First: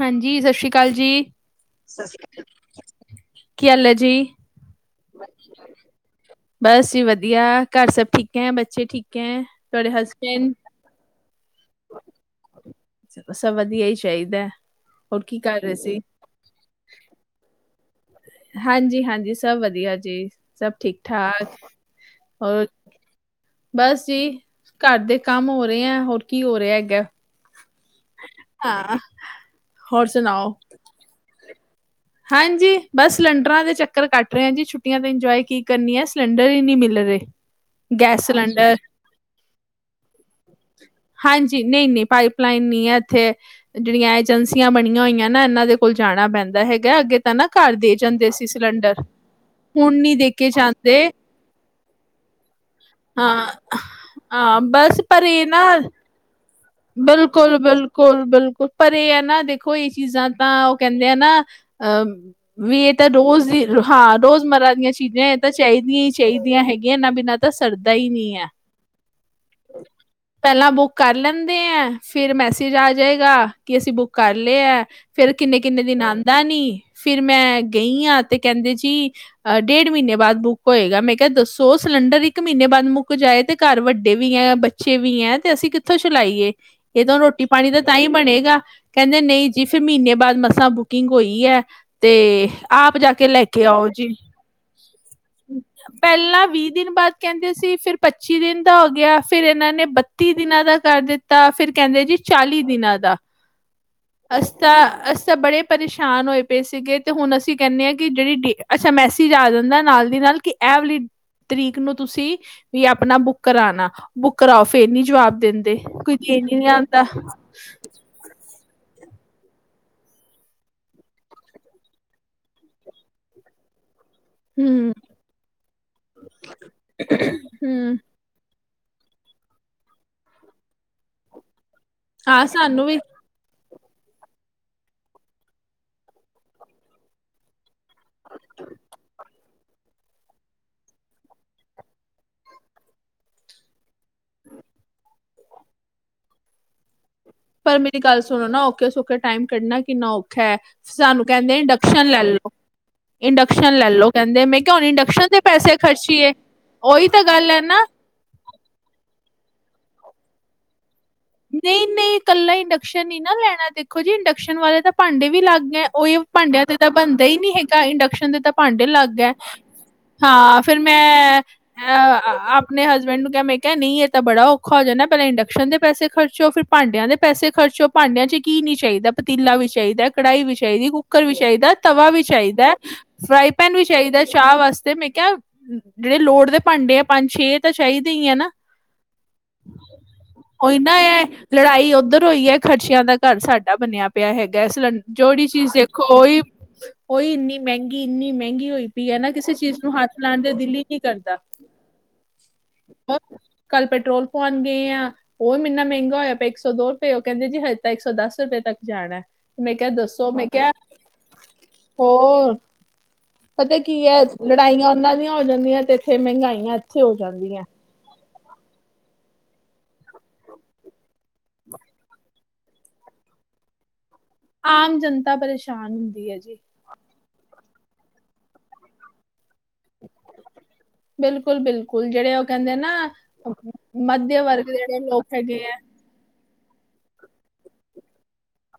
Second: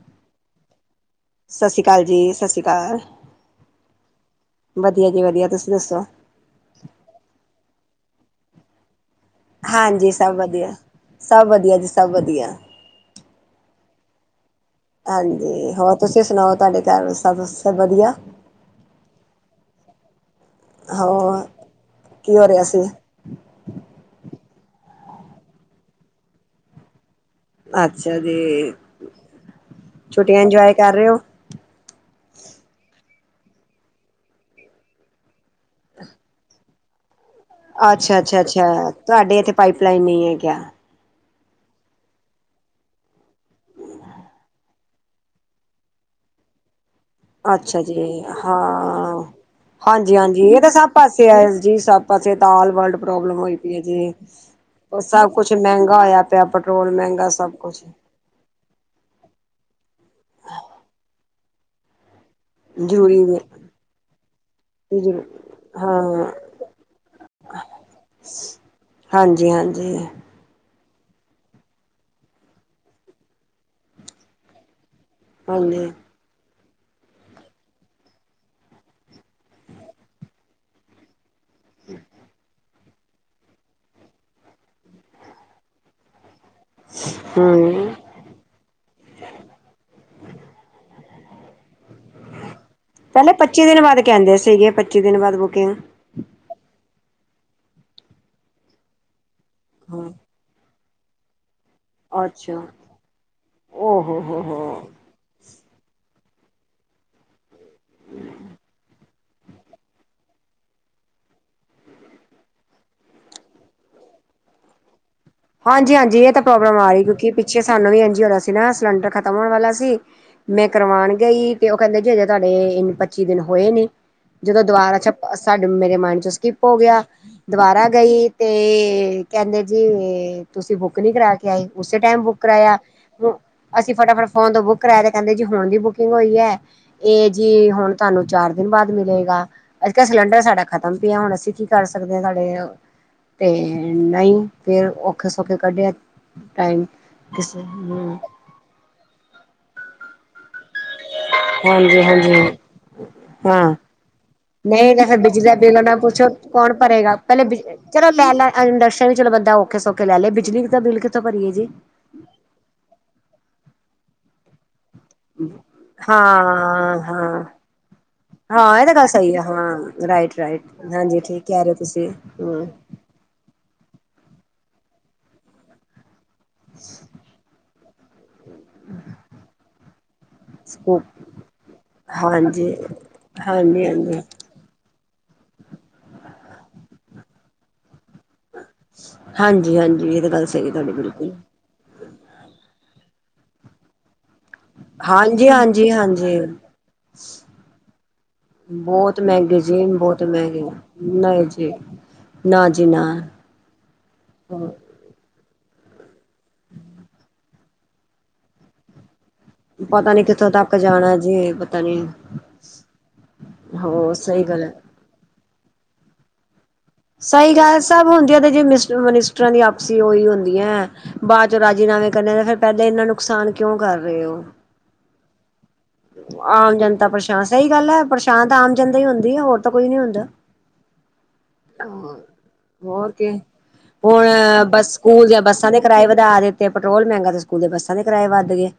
ਹਾਂਜੀ ਸਸ ਸ਼੍ਰੀ ਕਾਲ ਜੀ। ਸਏਸ ਸ਼੍ਰੀ ਕਾਲ ਜੀ ਸਸ ਸ਼੍ਰੀ ਕਾਲ ਕੀ ਹਾਲ ਹੈ ਜੀ? ਵਧੀਆ ਜੀ ਵਧੀਆ ਤੁਸੀਂ ਦੱਸੋ? ਬਸ ਵੀ ਵਧੀਆ ਘਰ ਸਭ ਠੀਕ ਐ ਬੱਚੇ ਠੀ ਹਾਂਜੀ ਸਭ ਵਧੀਆ ਸਭ ਵਧੀਆ ਜੀ ਸਭ ਵਧੀਆ। ਸਭ ਵਧੀਆ ਈ ਚਾਈਦੈ। ਹਾਂਜੀ ਹੋਰ ਤੁਸੀਂ ਸੁਣਾਓ ਤੁਹਾਡੇ ਘਰ ਸਭ ਸ ਵਧੀਆ। ਹਾਂਜੀ-ਹਾਂਜੀ ਸਭ ਵਧੀਆ ਜੀ ਸਭ ਹੋਰ ਠੀਕ-ਠਾਕ ਕੀ ਹੋ ਰਿਹਾ ਹੋਰ? ਸੀ ਬਸ ਜੀ ਘਰ ਦੇ ਕੰਮ ਹੋ ਰਿਐ ਹੋਰ ਕੀ ਹੋ ਰਿਐ ਗਾ। ਅੱਛਾ ਜੀ ਹੋਰ ਛੁੱਟੀਆਂ ਸੁਣਾਓ? ਇੰਜੋਏ ਕਰ ਰੇ ਓ? ਹਾਂਜੀ ਬਸ ਸਿਲੰਡਰਾਂ ਦੇ ਚੱਕਰ ਕੱਟ ਰਿਆ ਜੀ ਛੁੱਟੀਆਂ ਤੇ ਇੰਜੋਏ ਕੀ ਕਰਨੀ ਐ ਸਿਲੰਡਰ ਈ ਨੀ ਮਿਲ ਰੇ। ਅੱਛਾ-ਅੱਛਾ-ਅੱਛਾ ਤੁਹਾਡੇ ਇੱਥੇ ਪਾਈਪ ਲਾਈਨ ਨਈ ਹੈਗਿਆ। ਹਾਂਜੀ ਨਈ-ਨਈ ਪਾਈਪ ਲਾਈਨ ਨੀ ਐ ਇੱਥੇ। ਜੇੜੀਆਂ ਏਜੰਸੀਆਂ ਬਣੀਆਂ ਹੋਈਆਂ ਨਾ ਐਨਾਂ ਦੇ ਕੋਲ ਜਾਣਾ ਪੈਂਦਾ ਹੈਗਾ ਅੱਗੇ ਤਾਂ ਨਾ ਘਰ ਅੱਛਾ ਦੇ ਜੀ! ਜਾਂਦੇ ਸੀ ਸਿਲੰਡਰ ਹਾਂ ਹੁਣ ਨੀ ਹਾਂਜੀ, ਦੇ ਹਾਂਜੀ! ਕੇ ਇਹ ਤਾਂ ਸਭ ਜਾਂਦੇ ਪਾਸੇ ਹੈ ਜੀ ਸਭ ਪਾਸੇ ਤਾਂ ਆਲ ਵਰਲਡ ਪ੍ਰੋਬਲਮ ਹਾਂ ਹੋਈ ਪਈ ਹੈ ਜੀ, ਹਾਂ ਬਸ ਉਹ ਸਭ ਕੁਛ ਮਹਿੰਗਾ ਹੋਇਆ ਪਿਆ ਪੈਟਰੋਲ ਮਹਿੰਗਾ ਸਭ ਬਿਲਕੁਲ! ਕੁਛ ਬਿਲਕੁਲ! ਬਿਲਕੁਲ! ਪਰ ਇਹ ਹੈ ਨਾ ਦੇਖੋ ਇਹ ਚੀਜ਼ਾਂ ਤਾਂ ਉਹ ਕਹਿੰਦੇ ਆ ਨਾ ਅ? ਵੀ ਇਹ ਤਾਂ ਜ਼ਰੂਰੀ ਨੇ ਰੋਜ਼ ਦੀ ਹਾਂ ਰੋਜ਼ਮਰ ਦੀਆਂ ਜ਼ਰੂ ਚੀਜ਼ਾਂ ਇਹ ਤਾਂ ਚਾਹੀਦੀਆਂ ਹੀ ਹਾਂ ਚਾਹੀਦੀਆਂ ਹੈਗੀਆਂ ਨਾ ਬਿਨਾਂ ਤਾਂ ਸਰਦਾ ਹੀ ਨਹੀਂ ਆ। ਹਾਂਜੀ-ਹਾਂਜੀ। ਪਹਿਲਾਂ ਬੁੱਕ ਕਰ ਲੈਂਦੇ ਐ, ਫਿਰ ਮੈਸੇਜ ਆ ਜਾਏਗਾ ਕਿ ਅਸੀਂ ਬੁੱਕ ਕਰ ਲਏ ਐ। ਫੇਰ ਕਿੰਨੇ-ਕਿੰਨੇ ਹਾਂਜੀ ਦਿਨ ਆਉਂਦਾ ਨੀ। ਫਿਰ ਮੈਂ ਗਈ ਆ ਤੇ ਕਹਿੰਦੇ ਜੀ ਅਹ ਡੇਢ ਮਹੀਨੇ ਬਾਅਦ ਬੁੱਕ ਹੋਏਗਾ ਮੈਂ ਕਿਹਾ ਦੱਸੋ? ਸੋ ਸਿਲੰਡਰ ਇੱਕ ਮਹੀਨੇ ਬਾਅਦ ਮੁੱਕ ਜਾਏ ਅਤੇ ਘਰ ਵੱਡੇ ਵੀ ਹੈ ਬੱਚੇ ਵੀ ਹੈ ਅਤੇ ਅਸੀਂ ਕਿੱਥੋਂ ਚਲਾਈਏ? ਇਹ ਤਾਂ ਰੋਟੀ ਪਾਣੀ ਦਾ ਹਮ ਤਾਂ ਹੀ ਬਣੇਗਾ। ਕਹਿੰਦੇ ਨਹੀਂ ਜੀ ਫਿਰ ਮਹੀਨੇ ਬਾਅਦ ਮਸਾਂ ਬੁਕਿੰਗ ਹੋਈ ਹੈ, ਤੇ ਆਪ ਜਾ ਕੇ ਪਹਿਲੇ ਲੈ ਕੇ ਪੱਚੀ ਦਿਨ ਆਓ ਬਾਅਦ ਜੀ। ਕਹਿੰਦੇ ਸੀਗੇ ਪੱਚੀ ਦਿਨ ਬਾਅਦ ਬੁਕਿੰਗ। ਪਹਿਲਾਂ ਵੀਹ ਦਿਨ ਬਾਅਦ ਕਹਿੰਦੇ ਸੀ, ਫਿਰ ਪੱਚੀ ਦਿਨ ਦਾ ਹੋ ਗਿਆ, ਫਿਰ ਇਹਨਾਂ ਨੇ ਹਾਂ ਬੱਤੀ ਦਿਨਾਂ ਦਾ ਕਰ ਦਿੱਤਾ, ਫਿਰ ਕਹਿੰਦੇ ਜੀ ਚਾਲੀ ਅੱਛਾ ਦਿਨਾਂ ਦਾ ਓ ਹੋ ਹੋ ਅਸਤਾ ਹੋ ਅਸ ਤਾਂ ਬੜੇ- ਪਰੇਸ਼ਾਨ ਹੋਏ ਪਏ ਸੀਗੇ ਤੇ ਹੁਣ ਅਸੀਂ ਕਹਿੰਦੇ ਹਾਂ, ਕਿ ਜਿਹੜੀ ਡੇ ਅੱਛਾ ਮੈਸੇਜ ਆ ਜਾਂਦਾ ਨਾਲ ਦੀ ਨਾਲ ਕਿ, ਐਵਲੀ ਤਰੀਕ ਨੂੰ ਤੁਸੀਂ ਵੀ ਆਪਣਾ ਬੁੱਕ ਕਰਾਣਾ ਬੁੱਕ ਕਰਾਓ, ਫੇਰ ਨੀ ਜਵਾਬ ਦੇਿੰ ਹਾਂਜੀ-ਹਾਂਜੀ, ਇਹ ਤਾਂ ਪ੍ਰੋਬਲਮ ਆ ਰਹੀ ਕਿਉਂਕਿ ਪਿੱਛੇ ਸਾਨੂੰ ਵੀ ਇੰਜ ਹੀ ਆਉਦਾ ਸੀ ਨਾ ਸਿਲੰਡਰ ਖਤਮ ਹੋਣ ਵਾਲਾ ਸੀ ਮੈਂ ਕਰਵਾਉਣ ਗਈ ਤੇ ਉਹ ਕਹਿੰਦੇ ਜੇ ਹਜੇ ਤੁਹਾਡੇ ਇਨ ਪੱਚੀ ਦਿਨ ਹੋਏ ਨੀ। ਜਦੋਂ ਹਮ ਦੁਬਾਰਾ ਛਪ ਸਾਡੇ ਮੇਰੇ ਮਾਇੰਡ ਚੋ ਸਕਿਪ ਹੋ ਗਿਆ, ਦੁਬਾਰਾ ਹਮ ਗਈ ਤੇ, ਕਹਿੰਦੇ ਜੀ ਤੁਸੀਂ ਬੁੱਕ ਨੀ ਕਰਾ ਆਈ ਉਸੇ ਟਾਈਮ ਬੁੱਕ ਹਾਂ ਕਰਵਾਇਆ। ਸਾਨੂੰ ਵੀ ਅਸੀਂ ਫਟਾਫਟ ਫੋਨ ਤੋਂ ਬੁੱਕ ਕਰਾਇਆ ਤੇ ਕਹਿੰਦੇ ਜੀ ਹੋਣ ਦੀ ਬੁਕਿੰਗ ਹੋਈ ਐ। ਇਹ ਜੀ ਹੁਣ ਤੁਹਾਨੂੰ ਚਾਰ ਦਿਨ ਬਾਅਦ ਮਿਲੇਗਾ। ਅਸੀ ਕਿਹਾ ਸਿਲੰਡਰ ਸਾਡਾ ਖ਼ਤਮ ਪਿਆ, ਹੁਣ ਅਸੀਂ ਕੀ ਕਰ ਸਕਦੇ ਹਾਂ ਸਾਡੇ ਤੇ ਨਹੀਂ ਫਿਰ ਔਖੇ-ਸੌਖੇ ਕੱਢਿਆ ਟਾਈਮ। ਕਿਸੇ ਪਰ ਮੇਰੀ ਹੂੰ ਗੱਲ ਸੁਣੋ ਨਾ ਔਖੇ-ਸੌਖੇ ਟਾਈਮ ਕੱਢਣਾ ਕਿੰਨਾ ਔਖਾ ਐ? ਸਾਨੂੰ ਕਹਿੰਦੇ ਹਾਂਜੀ ਇੰਡਕਸ਼ਨ ਲੈ ਹਾਂਜੀ ਲਓ। ਹਾਂ ਇੰਡਕਸ਼ਨ ਲੈਲੋ ਕਹਿੰਦੇ, ਮੈਂ ਕਿਹਾ ਹੁਣ ਨਹੀਂ ਤਾਂ ਫਿਰ ਇੰਡਕਸ਼ਨ ਤੇ ਬਿਜਲੀ ਦਾ ਪੈਸੇ ਬਿੱਲ ਨਾ ਪੁੱਛੋ ਖਰਚੀਏ? ਕੌਣ ਉਹੀ ਭਰੇਗਾ ਤਾਂ ਪਹਿਲੇ ਗੱਲ ਐ ਬਿਜ ਨਾ। ਚਲੋ ਲੈ ਲੈਣ ਇੰਡਕਸ਼ਨ ਵੀ ਚਲੋ ਬੰਦਾ ਔਖੇ ਸੌਖੇ ਲੈ ਲਏ, ਬਿਜਲੀ ਦਾ ਬਿਲ ਕਿੱਥੋਂ ਭਰੀਏ ਜੀ ਨਹੀਂ-ਨਹੀਂ, ਇਕੱਲਾ ਇੰਡਕਸ਼ਨ ਨੀ ਨਾ ਲੈਣਾ, ਦੇਖੋ ਜੀ ਇੰਡਕਸ਼ਨ ਵਾਲੇ ਤਾਂ ਭਾਂਡੇ ਵੀ ਅਲੱਗ ਐ ਉਹੀ ਭਾਂਡਿਆਂ ਤੇ ਤਾਂ ਹਾਂ ਬਣਦਾ ਹੀ ਹਾਂ ਨਹੀਂ ਹੈਗਾ, ਇੰਡਕਸ਼ਨ ਦੇ ਤਾਂ ਹਾਂ ਭਾਂਡੇ ਇਹ ਗੱਲ ਅਲੱਗ ਐ। ਸਹੀ ਆ ਹਾਂ ਰਾਈਟ ਹਾਂ, ਰਾਈਟ ਫਿਰ ਹਾਂਜੀ ਮੈਂ ਠੀਕ ਕਹਿ ਰਹੇ ਹੋ ਅ ਤੁਸੀਂ ਹੂੰ ਆਪਣੇ ਹਸਬੈਂਡ ਨੂੰ ਕਿਹਾ ਮੈਂ ਕਿਹਾ ਨਹੀਂ ਇਹ ਤਾਂ ਬੜਾ ਔਖਾ ਹੋ ਜਾਣਾ, ਪਹਿਲਾਂ ਇੰਡਕਸ਼ਨ ਦੇ ਪੈਸੇ ਖਰਚੋ, ਫਿਰ ਭਾਂਡਿਆਂ ਦੇ ਪੈਸੇ ਖਰਚੋ, ਭਾਂਡਿਆਂ ਚ ਕੀ ਨਹੀਂ ਚਾਹੀਦਾ? ਪਤੀਲਾ ਵੀ ਚਾਹੀਦਾ, ਕੜਾਹੀ ਵੀ ਚਾਹੀਦੀ, ਸਕੂਪ ਕੁੱਕਰ ਵੀ ਚਾਹੀਦਾ, ਤਵਾ ਵੀ ਚਾਹੀਦਾ ਹਾਂਜੀ ਫਰਾਈ ਪੈਨ ਵੀ ਹਾਂਜੀ ਹਾਂਜੀ ਚਾਹੀਦਾ ਚਾਹ ਵਾਸਤੇ, ਮੈਂ ਕਿਹਾ ਜਿਹੜੇ ਲੋੜ ਦੇ ਭਾਂਡੇ ਆ ਪੰਜ ਛੇ, ਏ ਤਾਂ ਚਾਹੀਦੇ ਹੀ ਐ ਨਾ? ਹਾਂਜੀ-ਹਾਂਜੀ, ਇਹ ਤਾਂ ਗੱਲ ਸਹੀ ਐ ਉਹੀ ਤੁਹਾਡੀ ਨਾ ਇਹ ਬਿਲਕੁਲ। ਲੜਾਈ ਉੱਧਰ ਹੋਈ ਐ, ਖਰਚਿਆਂ ਦਾ ਘਰ ਸਾਡਾ ਬਣਿਆ ਪਿਆ ਹੈਗਾ ਸਿਲੰ ਜੋਹੜੀ ਹਾਂਜੀ ਚੀਜ਼ ਹਾਂਜੀ ਦੇਖੋ ਉਹੀ ਹਾਂਜੀ ਉਹੀ ਇੰਨੀ ਮਹਿੰਗੀ, ਇੰਨੀ ਮਹਿੰਗੀ ਹੋਈ ਪਈ। ਉਹੀ ਆ ਬਹੁਤ ਨਾ ਕਿਸੇ ਮਹਿੰਗੇ ਚੀਜ਼ ਜੀ ਨੂੰ ਹੱਥ ਬਹੁਤ ਲਾਣ ਦਾ ਮਹਿੰਗੇ ਦਿਲ ਹੀ ਨਹੀਂ ਕਰਦਾ। [inaudible] ਨਾ ਜੀ ਨਾ ਕੱਲ ਪੈਟਰੋਲ ਪਵਾਣ ਗਏ ਆ ਉਹ ਵੀ ਇੰਨਾ ਮਹਿੰਗਾ ਹੋਇਆ ਪਿਆ, ਇੱਕ ਸੌ ਦੋ ਰੁਪਏ, ਉਹ ਕਹਿੰਦੇ ਜੀ ਹਜੇ ਤਾਂ ਇੱਕ ਸੌ ਦਸ ਰੁਪਏ ਤੱਕ ਜਾਣਾ। ਮੈਂ ਕਿਹਾ ਪਤਾ ਨੀ ਦੱਸੋ? ਮੈਂ ਕਿੱਥੋਂ ਕਿਹਾ ਤੱਕ ਜਾਣਾ ਜੀ ਪਤਾ ਨੀ ਹੋਰ ਪਤਾ ਕੀ ਹੋ ਐ ਸਹੀ ਗੱਲ ਹੈ ਲੜਾਈਆਂ ਉਹਨਾਂ ਦੀਆਂ ਹੋ ਜਾਂਦੀਆਂ ਤੇ ਇੱਥੇ ਮਹਿੰਗਾਈਆਂ ਇੱਥੇ ਹੋ ਸਈ ਜਾਂਦੀਆਂ ਗੱਲ ਸਭ ਹੁੰਦੀਆਂ ਤੇ ਜੇ ਮਿਸ ਮਨੀਸਟਰਾਂ ਦੀ ਆਪਸੀ ਉਹੀ ਹੁੰਦੀਆਂ। ਬਾਅਦ ਚੋਂ ਰਾਜੀਨਾਮੇ ਕਰਨੇ, ਫਿਰ ਪਹਿਲਾਂ ਇੰਨਾ ਨੁਕਸਾਨ ਕਿਉਂ ਕਰ ਰਹੇ ਓ। ਆਮ ਜਨਤਾ ਪਰੇਸ਼ਾਨ। ਹੁੰਦੀ ਹੈ ਜੀ ਆਮ ਜਨਤਾ ਪਰੇਸ਼ਾਨ, ਸਹੀ ਗੱਲ ਐ ਪਰੇਸ਼ਾਨ ਤਾਂ ਆਮ ਜਨਤਾ ਈ ਹੁੰਦੀ ਐ ਹੋਰ ਤਾਂ ਕੋਈ ਨੀ ਹੁੰਦਾ। ਬਿਲਕੁਲ ਬਿਲਕੁਲ ਜਿਹੜੇ ਉਹ ਕਹਿੰਦੇ ਨਾ ਹੋਰ ਕੀ ਹੁਣ ਮਧਿਅਮ ਵਰਗ ਬਸ ਜਿਹੜੇ ਸਕੂਲ ਲੋਕ ਦੀਆਂ ਹੈਗੇ ਬੱਸਾਂ ਦੇ ਕਿਰਾਏ ਵਧਾ ਦਿੱਤੇ, ਪੈਟਰੋਲ ਮਹਿੰਗਾ ਤੇ ਸਕੂਲ ਦੇ ਬੱਸਾਂ ਦੇ ਕਿਰਾਏ ਵੱਧ ਗਏ।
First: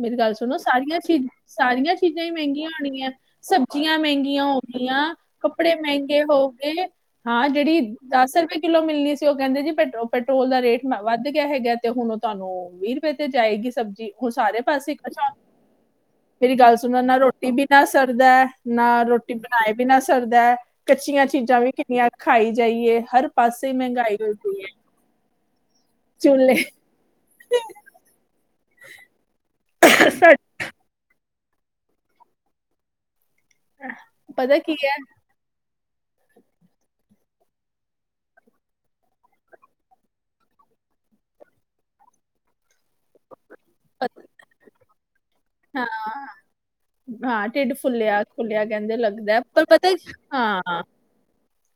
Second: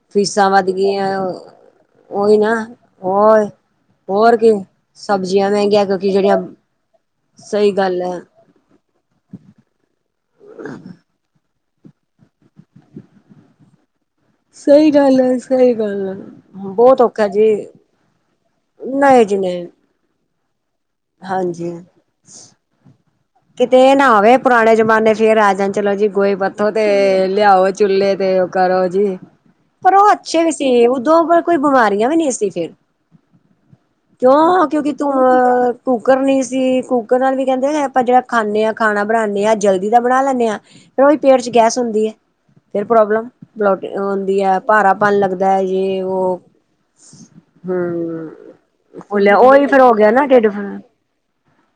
ਮੇਰੀ ਗੱਲ ਫੀਸਾਂ ਸੁਣੋ ਵੱਧ ਸਾਰੀਆਂ ਗਈਆਂ ਚੀਜ਼ ਸਾਰੀਆਂ ਚੀਜ਼ਾਂ ਹੀ ਉਹੀ ਨਾ ਮਹਿੰਗੀਆਂ ਹੋਣਗੀਆਂ, ਹੋਰ ਸਬਜ਼ੀਆਂ ਹੋਰ ਮਹਿੰਗੀਆਂ ਕੀ ਹੋ ਗਈਆਂ, ਸਬਜ਼ੀਆਂ ਕੱਪੜੇ ਮਹਿੰਗੀਆਂ ਕਿਉਂਕਿ ਮਹਿੰਗੇ ਜਿਹੜੀਆਂ ਹੋ ਗਏ। ਹਾਂ ਸਹੀ ਜਿਹੜੀ ਗੱਲ ਹੈ ਦਸ [unintelligible] ਰੁਪਏ ਕਿੱਲੋ ਮਿਲਣੀ ਸੀ, ਉਹ ਕਹਿੰਦੇ ਜੀ ਪੈਟਰੋਲ ਦਾ ਰੇਟ ਵੱਧ ਗਿਆ ਹੈਗਾ ਤੇ ਹੁਣ ਹੈਲੋ, ਵੀਹ ਰੁਪਏ ਤੇ ਜਾਏਗੀ ਸਬਜ਼ੀ, ਉਹ ਸਾਰੇ ਸਹੀ ਪਾਸੇ, ਗੱਲ ਹੈ ਸਹੀ ਗੱਲ ਹੈ ਮੇਰੀ ਗੱਲ ਸੁਣੋ ਬਹੁਤ ਨਾ ਔਖਾ ਰੋਟੀ ਜੀ ਬਿਨਾ ਸਰਦਾ ਨਾ ਨਹੀਂ ਰੋਟੀ ਜੀ ਨਹੀਂ ਬਣਾਏ ਬਿਨਾਂ ਸਰਦਾ। ਕੱਚੀਆਂ ਚੀਜ਼ਾਂ ਵੀ ਹਾਂਜੀ ਕਿੰਨੀਆਂ ਖਾਈ ਜਾਈਏ, ਹਰ ਪਾਸੇ ਕਿਤੇ ਇਹ ਨਾ ਮਹਿੰਗਾਈ ਹੋਈ ਹੋਵੇ ਪਈ ਐ। ਪੁਰਾਣੇ ਜਮਾਨੇ ਫੇਰ ਆ ਜਾਣ ਚਲੋ ਜੀ ਗੋਏ ਪੱਥੋਂ ਤੇ ਲਿਆਓ ਚੁੱਲੇ ਤੇ ਉਹ ਕਰੋ ਜੀ ਪਰ ਉਹ ਸਾਡੇ- ਅੱਛੇ ਵੀ ਸੀ, ਉਦੋਂ ਪਰ ਕੋਈ ਬਿਮਾਰੀਆਂ ਵੀ ਨਹੀਂ ਸੀ ਫਿਰ। ਪਤਾ ਕਿਉਂ ਕੀ ਕਿਉਂਕਿ ਹੈ ਧੂੰ ਕੁੂਕਰ ਨਹੀਂ ਸੀ, ਕੁੂਕਰ ਨਾਲ ਵੀ ਕਹਿੰਦੇ ਆਪਾਂ ਜਿਹੜਾ ਖਾਂਦੇ ਹਾਂ, ਖਾਣਾ ਬਣਾਣੇ ਆ ਜਲਦੀ ਤਾ ਬਣਾ ਲੈਂਣੇ ਆ। ਫਿਰ ਉਹੀ ਪੇਟ ਚ ਗੈਸ ਹੁੰਦੀ ਐ ਫਿਰ ਪ੍ਰੋਬਲਮ ਬਲੋ ਓ ਪਤ- ਹੁੰਦੀ ਐ। ਭਾਰਾ ਪਨ ਲੱਗਦਾ ਐ ਜੇ ਹਾਂ ਵੋ। ਹਾਂ ਢਿੱਡ ਫੁੱਲਿਆ ਫੁੱਲਿਆ ਕਹਿੰਦੇ ਫੁੱਲਿਆ ਲੱਗਦਾ, ਪਰ ਉਹੀ ਫੇਰ ਪਤਾ ਹੋ ਗਿਆ ਨਾ ਢਿੱਡ ਫੁੱਲ। ਹਾਂ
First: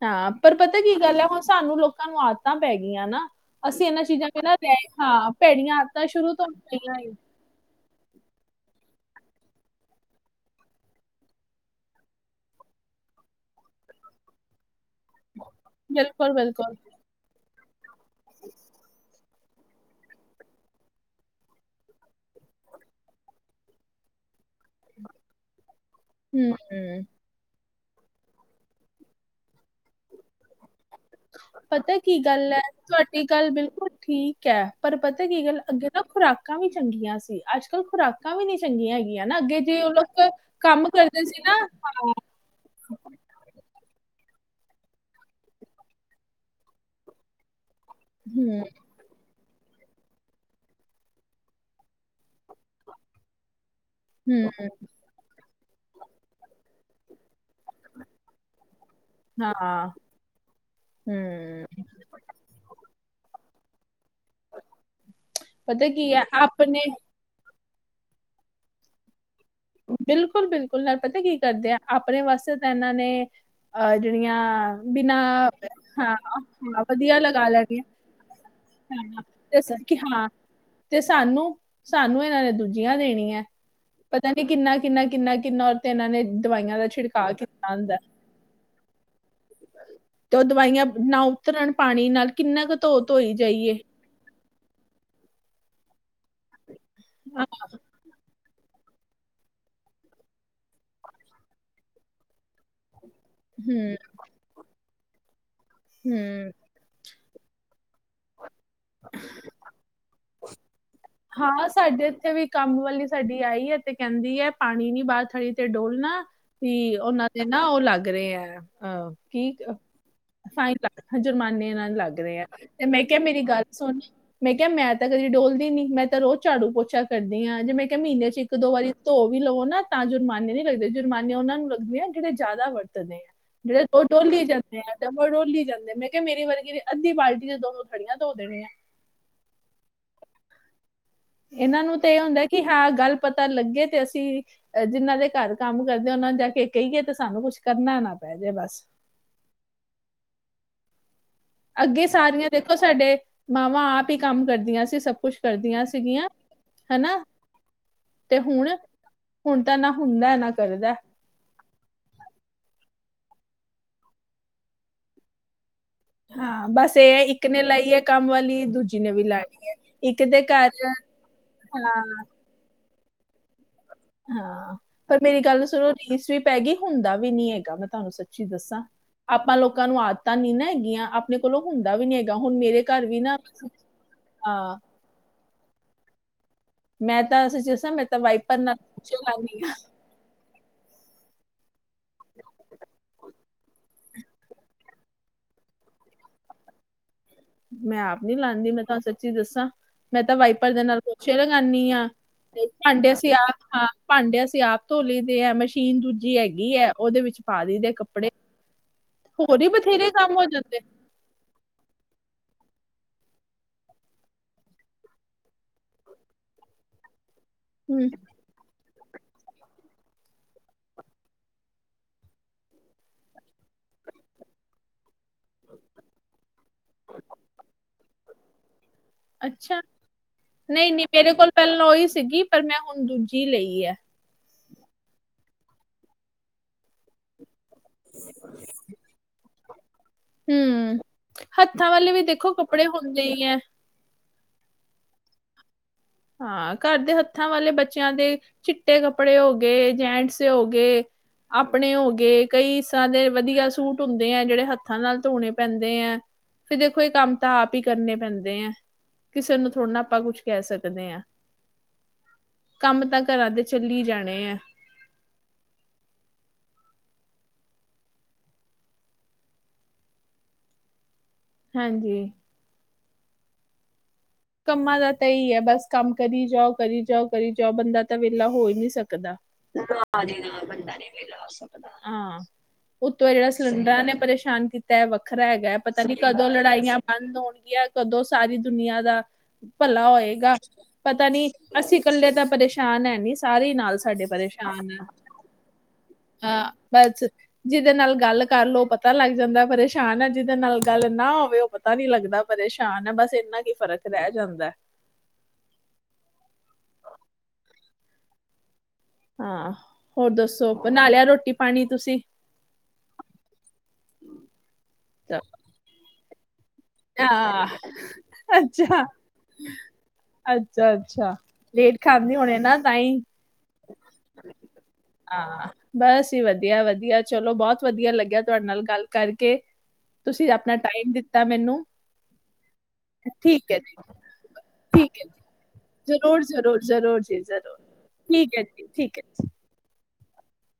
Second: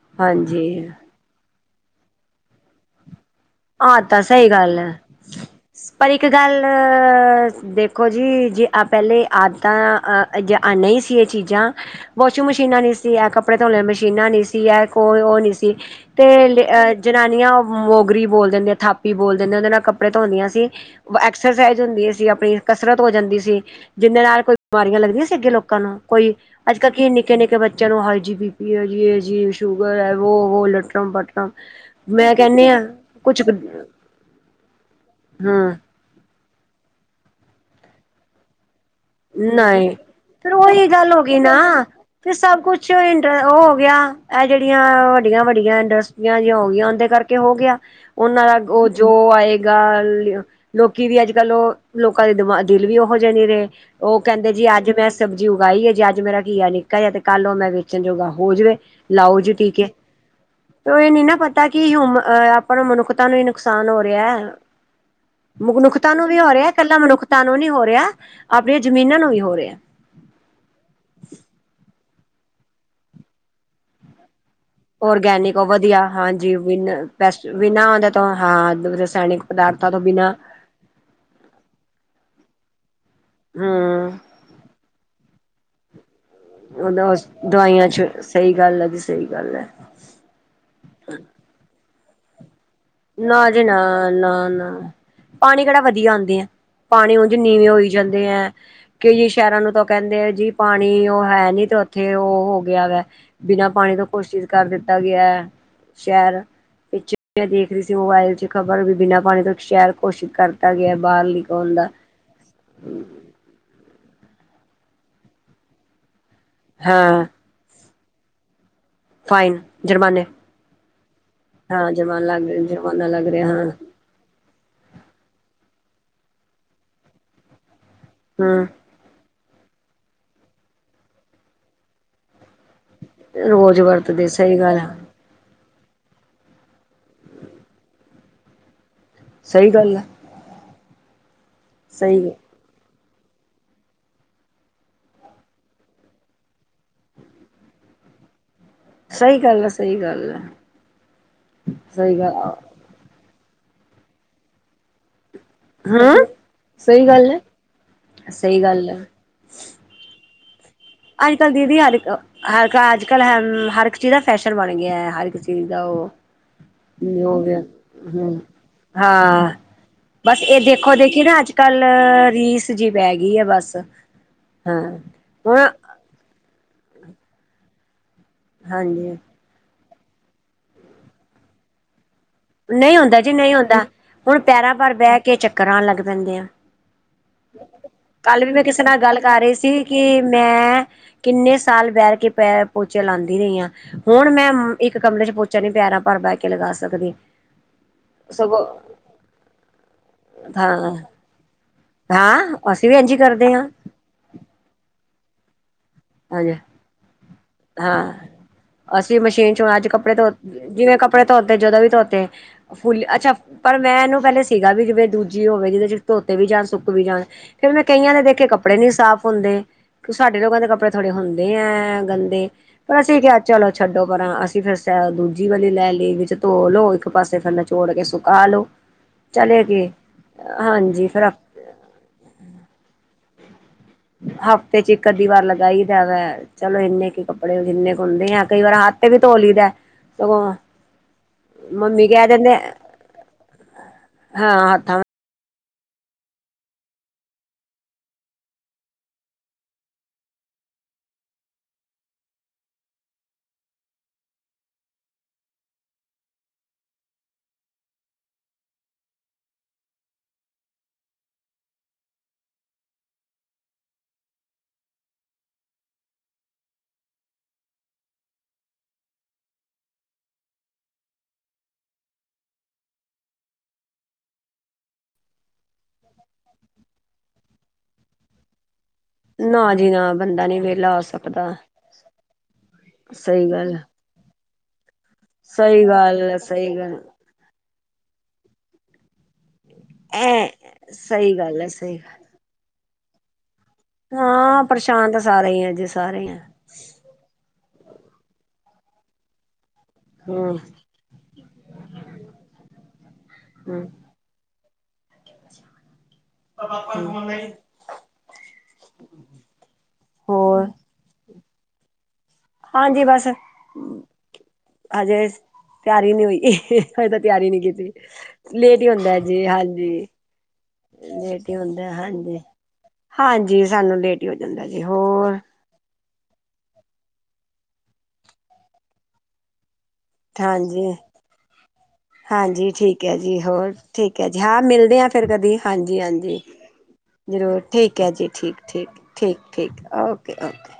ਹਾਂ ਪਰ ਪਤਾ ਹਾਂਜੀ ਕੀ ਗੱਲ ਐ, ਹੁਣ ਸਾਨੂੰ ਲੋਕਾਂ ਨੂੰ ਆਦਤਾਂ ਪੈ ਗਈਆਂ ਨਾ। ਅਸੀਂ ਆਹ ਇਹਨਾਂ ਤਾਂ ਚੀਜ਼ਾਂ ਸਹੀ ਬਿਨਾਂ ਰਹਿ ਗੱਲ ਹੈ ਹਾਂ, ਭੈੜੀਆਂ ਆਦਤਾਂ ਸ਼ੁਰੂ ਤੋਂ ਪਈਆਂ ਹੋਈਆਂ ਨੇ। [unintelligible] ਦੇ ਦੇਖੋ ਜੀ ਜੇ ਆ ਪਹਿਲੇ ਆਦਤਾਂ ਜੇ ਨਹੀਂ ਸੀ ਇਹ ਚੀਜ਼ਾਂ ਵਾਸ਼ਿੰਗ ਮਸ਼ੀਨਾਂ ਨੀ ਸੀ ਐ, ਕੱਪੜੇ ਧੋਣ ਵਾਲੀਆਂ ਮਸ਼ੀਨਾਂ ਨੀ ਸੀ ਐ ਓ ਉਹ ਨਹੀਂ ਸੀ ਤੇ ਬਿਲਕੁਲ ਬਿਲਕੁਲ ਜਨਾਨੀਆਂ ਮੋਗਰੀ ਬੋਲ ਦਿੰਦੇ ਥਾਪੀ ਬੋਲ ਦਿੰਦੇ ਉਹਦੇ ਨਾਲ ਕੱਪੜੇ ਧੋਂਂਦੀਆਂ ਸੀ। ਐਕਸਰਸਾਈਜ਼ ਹੁੰਦੀ ਸੀ, ਆਪਣੀ ਕਸਰਤ ਹੋ ਜਾਂਦੀ ਸੀ, ਜਿਹਦੇ ਨਾਲ ਕੋਈ ਬਿਮਾਰੀਆਂ ਲੱਗਦੀਆਂ ਸੀਗੇ ਲੋਕਾਂ ਨੂੰ ਕੋਈ ਹਮ ਅੱਜ ਕੱਲ੍ਹ ਕੀ ਹਮ। ਇੰਨੀ ਨਿੱਕੇ ਨਿੱਕੇ ਬੱਚਿਆਂ ਨੂੰ ਹਾਈ ਜੀ ਬੀ ਪੀ ਐ ਜੀ ਜੀ ਸ਼ੂਗਰ ਹੈ ਵੋ ਵੋ ਲੱਟਰਮ ਪੱਟਰਮ ਮੈਂ ਕੇਹ ਨੀ ਆ ਇਹ ਗੱਲ ਬਿਲਕੁਲ ਠੀਕ ਐ ਪਰ ਪਤਾ ਕੀ ਗੱਲ ਹਮ ਅੱਗੇ ਖੁਰਾਕਾਂ ਵੀ ਚੰਗੀਆਂ ਸੀ ਅੱਜ ਕੱਲ੍ਹ ਖੁਰਾਕਾਂ ਵੀ ਨਹੀਂ ਚੰਗੀਆਂ ਹੈਗੀਆਂ ਹੈ ਨਾ ਅੱਗੇ ਜ ਨਹੀਂ ਉਹ ਲੋਕ ਕੰਮ ਕਰਦੇ ਸੀ ਨਾ ਹੇਲੋ ਤੇ ਸਭ ਕੁੱਛ ਕੁਛ ਐ ਗਿਆ ਇਹ ਜੇੜਿਆਂ ਵੱਡੀਆਂ ਵੱਡੀਆਂ ਇੰਡਸਟਰੀਆਂ ਜੀਆ ਹੋਗੀਆਂ ਉਹਦੇ ਕਰਕੇ ਹੋ ਗਿਆ ਉਹਨਾਂ ਦਾ ਹਮ ਉਹ ਜੋ ਆਏਗਾ ਲੋਕੀ ਵੀ ਅੱਜ ਕੱਲ ਉਹ ਲੋਕਾਂ ਦੇ ਦਿਮਾਗ ਦਿਲ ਵੀ ਉਹੋ ਜਿਹੇ ਨਹੀਂ ਰਹੇ ਉਹ ਕਹਿੰਦੇ ਜੀ ਹਮ ਅੱਜ ਮੈਂ ਸਬਜ਼ੀ ਉਗਾਈਏ ਜੇ ਅੱਜ ਮੇਰਾ ਘੀਆ ਨਿਕਾ ਜਿਆ ਤੇ ਕੱਲ ਉਹ ਮੈਂ ਵੇਚਣ ਜੋਗਾ ਹੋ ਜਾਵੇ ਲਾਓ ਜੀ ਟਿਕੇ ਹਾਂ ਇਹ ਨੀ ਨਾ ਹਮ ਪਤਾ ਕਿ ਹਮ ਮਨੁੱਖਤਾ ਨੂੰ ਵੀ ਨੁਕਸਾਨ ਹੋ ਰਿਹਾ ਪਤਾ ਕੀ ਮਨੁੱਖਤਾ ਨੂੰ ਵੀ ਹੋ ਰਿਹਾ ਹੈ ਆਪਣੇ ਇਕੱਲਾ ਮਨੁੱਖ ਤਾਂ ਨੂੰ ਨੀ ਹੋ ਰਿਹਾ ਆਪਣੀਆਂ ਜ਼ਮੀਨਾਂ ਨੂੰ ਵੀ ਹੋ ਰਿਹਾ ਬਿਲਕੁੱਲ-ਬਿਲਕੁੱਲ ਨਾਲ ਪਤਾ ਕੀ ਕਰਦੇ ਆ ਆਪਣੇ ਵਾਸਤੇ ਤਾਂ ਏਨਾਂ ਨੇ ਆ ਜੇੜੀਆਂ ਔਰਗੈਨਿਕ ਓ ਵਧੀਆ ਹਾਂਜੀ ਬਿਨ ਵਧੀਆ ਪੈਸਟ ਲਗਾ ਲੈਣੀਆਂ ਬਿਨਾਂ ਔਂਦਾ ਤਾਂ ਹਾਂ ਰਸਾਇਣਿਕ ਤੇ ਸ- ਪਦਾਰਥਾਂ ਕਿ ਤੋਂ ਹਾਂ ਬਿਨਾਂ ਤੇ ਸਾਨੂੰ-ਸਾਨੂੰ ਏਨਾਂ ਨੇ ਦੂਜੀਆਂ ਦੇਣੀਐ। ਹੂੰ। ਪਤਾ ਨੀ ਕਿੰਨਾ-ਕਿੰਨਾ-ਕਿੰਨਾ-ਕਿੰਨਾ ਔਏ ਤੇ ਇਨਾਂ ਨੇ ਦਵਾਈਆਂ ਦਾ ਓਦਾ ਛਿੜਕਾਅ ਕੀਤਾ ਦਵਾਈਆਂ ਹੁੰਦਾ ਚ ਸਈ ਗੱਲ ਐ ਜੀ ਸਈ ਗੱਲ ਐ। ਤੇ ਓ ਦਵਾਈਆਂ ਨਾ ਉਤਰਨ ਪਾਣੀ ਨਾਲ। ਕਿੰਨਾ ਕ ਧੋ ਧੋਈ ਨਾ ਜੀ ਜਾਈਏ ਨਾ-ਨਾ-ਨਾ ਪਾਣੀ ਕੇੜਾ ਵਧੀਆ ਆਂਦੇ ਐ ਪਾਣੀ ਉਂਜ ਹਾਂ, ਨੀਵੇਂ ਹੋਈ ਜਾਂਦੇ ਐ ਕਈ ਸ਼ੈਰਾਂ ਨੂੰ ਤਾਂ ਓ ਕੈਂਦੇ ਜੀ ਪਾਣੀ ਓ ਹੈਨੀ ਤੇ ਉੱਥੇ ਓ ਹੋ ਗਿਆ ਵੈ ਬਿਨਾਂ ਪਾਣੀ ਹੂੰ ਤੋਂ ਕੋਸ਼ਿਤ ਕਰ ਦਿੱਤਾ ਗਿਐ ਸ਼ੈਰ ਹੂੰ ਪਿਛੇ [unintelligible] ਤੇ ਮੋਬਾਇਲ ਚ ਖ਼ਬਰ ਵੀ ਬਿਨਾਂ ਪਾਣੀ ਤੋਂ ਇਕ ਸ਼ੈਰ ਘੋਸ਼ਿਤ ਕਰਤਾ ਗਿਆ ਬਾਰ ਹਾਂ ਸਾਡੇ ਏਥੇ ਵੀ ਕੰਮ ਵਾਲੀ ਸਾਡੀ ਆਈ ਐ ਤੇ ਕੈਂਦੀ ਐ ਪਾਣੀ ਨੀ ਬਾਰ ਥਡੀ ਤੇ ਡੋਲਣਾ ਵੀ ਹਾਂ ਓਨਾਂ ਦੇ ਨਾ ਓ ਲੱਗ ਰੇ ਐ ਅ ਫਾਈਨ ਜੁਰਮਾਨੇ। ਫਾਇਨ ਜੁਰਮਾਨੇ ਹਾਂ ਨਾਲ ਲੱਗ ਜੁਰਮਾਨਾ ਰਿਐ ਤੇ ਮੈਂ ਜੁਰਮਾਨਾ ਕਿਆ ਲੱਗ ਮੇਰੀ ਰਿਹਾ ਗੱਲ ਹਾਂ ਸੁਣ ਮੈਂ ਕਿਆ ਮੈਂ ਤਾਂ ਕਦੀ ਡੋਲਦੀ ਨੀ ਮੈਂ ਤਾਂ ਰੋਜ਼ ਝਾੜੂ-ਪੋਛਾ ਕਰਦੀ ਆ ਜੇ ਮੈਂ ਕਿਆ ਮੀਨੇ ਚ ਇੱਕ ਹੂੰ ਦੋ ਵਾਰੀ ਧੋ ਵੀ ਲਵੋ ਨਾ ਤਾਂ ਜੁਰਮਾਨੇ ਨੀ ਲੱਗਦੇ ਜੁਰਮਾਨੇ ਓਨਾ ਨੂੰ ਲੱਗਦੇ ਆਂ ਜੇੜੇ ਜਾਦਾ ਵ ਰਤਦੇ ਆ ਰੋਜ਼ ਜੇੜੇ ਓ ਵਰਤਦੇ ਡੋਲੀ ਸਹੀ ਗੱਲ ਜਾਂਦੇ ਆ ਡ ਓ ਡੋਲੀ ਜਾਂਦੇ ਮੈਂ ਕਿਆ ਮੇਰੀ ਵਰਗੀ ਨੇ ਅੱਧੀ ਬਾਲਟੀ ਵਿਚ ਦੋਨੋ ਥੜੀਆਂ ਧੋ ਦੇਣੇ ਐ। ਸਈ ਗੱਲ ਐ। ਏਨਾਂ ਨੂੰ ਤੇ ਏ ਸਹੀ ਹੁੰਦਾ ਕੀ ਹਾਂ ਗੱਲ ਪਤਾ ਲੱਗੇ ਤੇ ਅਸੀਂ ਜਿਨਾਂ ਦੇ ਘਰ ਕੰਮ ਕਰਦੇ ਉਨਾਂ ਨੂੰ ਜਾ ਕੇ ਕਈਏ ਤੇ ਸਾਨੂੰ ਕੁਛ ਕਰਨਾ ਨਾ ਪੈ ਜੇ ਬਸ। ਸਈ ਗੱਲ ਐ ਸਈ ਗੱਲ ਐ। ਅੱਗੇ ਸਾਰੀਆਂ ਦੇਖੋ ਸਾਡੀ ਮਾਵਾਂ ਆਪ ਈ ਕੰਮ ਕਰਦੀਆਂ ਸੀ ਸਭ ਕੁਛ। ਕਰਦੀਆਂ ਹੂੰ ਸੀਗੀਆਂ ਸਈ ਹਨਾ ਗੱਲ ਐ ਤੇ ਸਈ ਹੁਣ ਗੱਲ ਐ। ਹੁਣ ਤਾਂ ਨਾ ਹੁੰਦੈ ਨਾ ਕਰਦੈ। ਅੱਜ ਕੱਲ ਦੀਦੀ ਹਰ ਇਕ ਹਰ ਅੱਜ ਕੱਲ੍ਹ ਹਰ ਇੱਕ ਚੀਜ਼ ਦਾ ਫੈਸ਼ਨ ਬਣ ਗਿਐ ਹਰ ਇੱਕ ਚੀਜ਼ ਦਾ ਓ। ਹਾਂ ਬਸ [unintelligible] ਇਹ ਹੈ, ਇੱਕ ਨੇ ਲਾਈ ਹੈ ਕੰਮ ਹੂੰ ਵਾਲੀ ਦੂਜੀ ਨੇ ਵੀ ਹਾਂ ਲਾਣੀ ਹੈ ਇੱਕ ਬਸ ਦੇ ਏ ਘਰ ਦੇਖੋ ਦੇਖੀ ਨਾ ਅੱਜ ਕੱਲ ਹਾਂ ਰੀਸ ਜੀ ਪੈਗੀ ਐ ਬਸ। ਹਾਂ ਪਰ ਮੇਰੀ ਗੱਲ ਹੁਣ ਸੁਣੋ ਰੀਸ ਵੀ ਪੈਗੀ ਹੁੰਦਾ ਵੀ ਨੀ ਹੈਗਾ ਮੈਂ ਤੁਹਾਨੂੰ ਸਚੀ ਚੀ ਦੱਸਾਂ ਹਾਂਜੀ ਆਪਾਂ ਲੋਕਾਂ ਨੂੰ ਆਦਤਾਂ ਨੀ ਨਾ ਹੈਗੀਆਂ ਆਪਣੇ ਕੋਲੋਂ ਹੁੰਦਾ ਵੀ ਨੀ ਨਈ ਹੁੰਦਾ ਜੀ ਨਈ ਹੁੰਦਾ ਹੁਣ ਪੈਰਾਂ ਅਹ, ਭਰ ਬੈ ਕੇ ਚੱਕਰ ਆਣ ਲੱਗ ਪੈਂਦੇ ਆ। ਮੈਂ ਤਾਂ ਸੱਚੀ ਦੱਸਾਂ ਮੈਂ ਤਾਂ ਕੱਲ ਵੀ ਵਾਈਪਰ ਮੈਂ ਕਿਸੇ ਨਾਲ ਪੋਚੇ ਗੱਲ ਕਰ ਰੀ ਲਾਉਂਦੀ ਆ ਸੀ ਕੀ ਮੈਂ ਕਿੰਨੇ ਸਾਲ ਬੈਠ ਕੇ ਪੈ ਪੋਚਾ ਲਾਂਦੀ ਰਈ ਆ। ਹੁਣ ਮੈਂ ਇੱਕ ਕਮਰੇ ਚ ਪੋਚਾ ਨੀ ਪੈਰਾਂ ਭਰ ਬਹਿ ਕੇ ਲਗਾ ਸਕਦੀ। ਮੈਂ ਆਪ ਨੀ ਸਗੋਂ ਲਾਂਦੀ ਮੈਂ ਤਾਂਹ ਸੱਚੀ ਦੱਸਾਂ ਮੈਂ ਤਾਂ ਵਾਈਪਰ ਦੇ ਹਾਂ ਨਾਲ ਪੋਛੇ ਲਗਾਨੀ ਆ। ਹਾਂ ਵੀ ਇੰਝ ਭਾਂਡੇ ਈ ਅਸੀਂ ਕਰਦੇ ਆਪ ਹਾਂ ਭਾਂਡੇ ਅਸੀ ਆਪ ਧੋ ਲਈ ਦੇ ਐ ਮਸ਼ੀਨ ਦੂ ਜੀ ਹਾਂਜੀ ਹੈਗੀ ਐ ਓਦੇ ਵਿੱਚ ਪਾ ਦੀ ਦੇ ਹਾਂ ਕੱਪੜੇ ਅਸੀਂ ਮਸ਼ੀਨ ਹੋਰ ਚ ਈ ਹੁਣ ਅੱਜ ਬਥੇਰੇ ਕੱਪੜੇ ਧੋ ਕੰਮ ਹੋ ਜਾਂਦੇ। ਜਿਵੇਂ ਕੱਪੜੇ ਧੋਤੇ ਜਦੋਂ ਵੀ ਧੋਤੇ ਫੁੱਲ ਅੱਛਾ ਪਰ ਮੈਂਨੂੰ ਪੈਲੇ ਸੀਗਾ ਵੀ ਜਿਵੇਂ ਦੂਜੀ ਹੋਵੇ ਜਿਦੇ ਚ ਧੋਤੇ ਵੀ ਜਾਣ ਸੁੱਕ ਵੀ ਜਾਣ। ਫੇਰ ਮੈਂ ਹੂੰ ਕਈਆਂ ਦੇ ਦੇਖੇ ਕੱਪੜੇ ਨੀ ਸਾਫ਼ ਹੁੰਦੇ ਸਾਡੇ ਲੋਕਾਂ ਦੇ ਕੱਪੜੇ ਥੋੜੇ ਹੁੰਦੇ ਐਂ ਗੰਦੇ। ਪਰ ਅਸੀਂ ਕਿਐ ਚਲੋ ਛੱਡੋ ਪਰਾਂ ਅਸੀ ਫੇਰ ਸੈ ਦੂਜੀ ਵਲੀ ਲੈ ਲੀ। ਵਿੱਚ ਧੋ ਲੌ ਇੱਕ ਪਾਸੇ ਫੇਰ ਨ ਚੋੜ ਕੇ ਸੁਕਾ ਲੋ। ਅੱਛਾ, ਨਈ-ਨਈ ਹਾਂਜੀ ਫਿਰ ਮੇਰੇ ਕੋਲ ਪੈਲੋਂ ਓਈ ਸੀਗੀ ਪਰ ਮੈਂ ਹੁਨ ਦੂਜੀ ਲਈ ਐ। ਹਫ਼ਤੇ 'ਚ ਇੱਕ-ਅੱਧੀ ਵਾਰ ਲਗਾਈ ਦਾ ਵੈ ਚਲੋ ਇੰਨੇ ਕੀ ਕੱਪੜੇ ਜਿੰਨੇ ਕੁ ਹੁੰਦੇ ਆਂ ਕਈ ਵਰਾਂ ਹੱਥ ਤੇ ਵੀ ਧੋ ਲਈ ਦੈ। ਹੂੰ, ਹੱਥਾਂ ਮੰਮੀ ਵਾਲੇ ਵੀ ਕਹਿ ਦੇਖੋ ਦਿੰਦੇ ਕੱਪੜੇ ਹੁੰਦੇ ਈ ਐਂ। ਹਾਂ, ਹੱਥਾਂ ਹਾਂ, ਘਰ ਦੇ ਹੱਥਾਂ ਵਾਲੇ ਬੱਚਿਆਂ ਦੇ ਚਿੱਟੇ ਕੱਪੜੇ ਹੋ ਗੇ, ਜੈਂਟਸ ਦੇ ਹੋ ਗੇ ਆਪਣੇ ਹੋ ਗੇ, ਕਈ ਇਸਰਾਂ ਦੇ ਵਧੀਆ ਸੂਟ ਹੁੰਦੇ ਐ ਜੜੇ ਹੱਥਾਂ ਨਾਲ ਧੋਣੇ ਪੈਂਦੇ ਐਂ ਫਿਰ ਦੇਖੋ ਏ ਕੰਮ ਤਾਂ ਆਪ ਈ ਕਰਨੇ ਪੈਂਦੇ ਐਂ। ਕਿਸੇ ਨੂੰ ਥੋੜਾ ਨਾ ਆਪਾਂ ਕੁਛ ਕੈ ਸਕ ਨੇ ਆਂ। ਕੰਮ ਤਾਂ ਘਰਾਂ ਦੇ ਚੱਲੀ ਜਾਣੇ ਐ। ਹਾਂਜੀ। ਕੰਮਾਂ ਦਾ ਤੇ ਏ ਈ ਐ ਬਸ ਕੰਮ ਕਰੀ ਜਾਓ, ਕਰੀ ਜਾਓ, ਕਰੀ ਜਾਓ ਬੰਦਾ ਤਾ ਵੇਲਾ ਹੋ ਈ ਨੀ ਸਕਦਾ। ਨਾ ਜੀ ਨਾ, ਬੰਦਾ ਨੀ ਵੇਲਾ ਹੋ ਸਕਦਾ। ਹਾਂ, ਉਤੋਂ ਏਲਾਂ ਸਹੀ ਗੱਲ ਸਲੰਡਰਾਂ ਨੇ ਪਰੇਸ਼ਾਨ ਕੀ ਤੈ ਵੱਖਰਾ ਹੈਗੈ। ਸਹੀ ਪਤਾ ਨੀ ਗੱਲ ਹੈ ਕਦੋਂ ਸਹੀ ਲੜਾਈਆਂ ਗੱਲ ਬੰਦ ਹੋਨਗੀਆਂ, ਕਦੋਂ ਸਾਰੀ ਦੁਨੀਆਂ ਦਾ ਭਲਾ ਐ ਹੋਏਗਾ। ਪਤਾ ਸਹੀ ਨੀ ਗੱਲ ਹੈ ਸਹੀ ਅਸੀ ਕੱਲੇ ਤਾਂ ਪਰੇਸ਼ਾਨ ਹੈਨੀ, ਸਾਰੇ ਈ ਨਾਲ ਸਾਡੇ ਹਾਂ, ਪਰੇਸ਼ਾਨ ਆ ਪਰਸ਼ਾਨ ਤਾਂ ਸਾਰੇ ਈ ਐਂ, ਜੀ ਸਾਰੇ ਈ ਐਂ। ਹਾਂ ਬਸ ਜਿਦੇ ਨਾਲ ਗੱਲ ਕਰ ਲੋ ਪਤਾ ਲੱਗ ਜਾਂਦੈ ਪਰੇ ਸ਼ਾਨ ਐ, ਜਿਦੇ ਹਮ ਨਾਲ ਗੱਲ ਨਾ ਹੋਵੇ ਓ ਪਤਾ ਨੀ ਲੱਗਦਾ ਪਰੇਸ਼ਾਨ ਐ। ਬਸ ਏਨਾ ਕ ਈ ਹਮ ਫ਼ਰਕ ਰੈ ਜਾਂਦੈ। ਹੂੰ। ਅ ਪਾਪਾ ਨੂੰ ਫੋਨ ਲਈ। ਆਂ, ਹੋਰ ਦੱਸੋ ਬਨਾ ਲਿਆ ਰੋਟੀ ਪਾਨੀ ਤੁਸੀ? ਹਾਂਜੀ ਬਸ। ਹਜੇ ਤਿਆਰੀ ਨੀ ਹੋਈ। ਹਜੇ ਤਕ ਤਿਆਰੀ ਨੀ ਹਾਂ ਕੀਤੀ। ਲੇਟ ਈ ਅੱਛਾ ਹੁੰਦੈ ਜੀ, ਹਾਂਜੀ। ਅੱਛਾ ਅੱਛਾ ਲੇਟ ਖਾਂਦੇ ਹੋਣੇ ਨਾ ਤਾਂਹੀ ਹਾਂਜੀ ਸਾਨੂੰ ਲੇਟ ਈ ਹੂੰ ਜਾਂਦਾ ਜੀ, ਹੋਰ ਹਾਂ ਬਸ ਜੀ ਵਧੀਆ, ਵਧੀਆ ਚਲੋ ਬੋਤ ਵਧੀਆ ਲੱਗਿਆ ਤੁਆਡੇ ਨਾਲ ਗੱਲ ਕਰਕੇ। ਤੁਸੀ ਆਪਣਾ ਹਾਂਜੀ ਟਾਈਮ ਦਿੱਤਾ ਮੈਨੂੰ। ਹਾਂਜੀ ਠੀ ਕ ਐ ਜੀ। ਹੋਰ ਠੀਕ ਐ ਜੀ। ਹਾਂ ਮਿਲਦੇ ਆਂ ਠੀਕ ਫਿਰ ਹੈ ਕਦੀ। ਜੀ ਹਾਂਜੀ-ਹਾਂਜੀ ਜ਼ਰੂਰ ਜ਼ਰੂਰ ਜ਼ਰੂਰ ਜੀ ਜਰੂਰ, ਜ਼ਰੂਰ ਠੀਕ ਐ ਜੀ। ਠੀਕ ਹੈ ਜੀ ਠੀਕ-ਠੀਕ, ਠੀਕ ਹੈ ਠੀਕ-ਠੀਕ। ਓਕੇ-ਓਕੇ।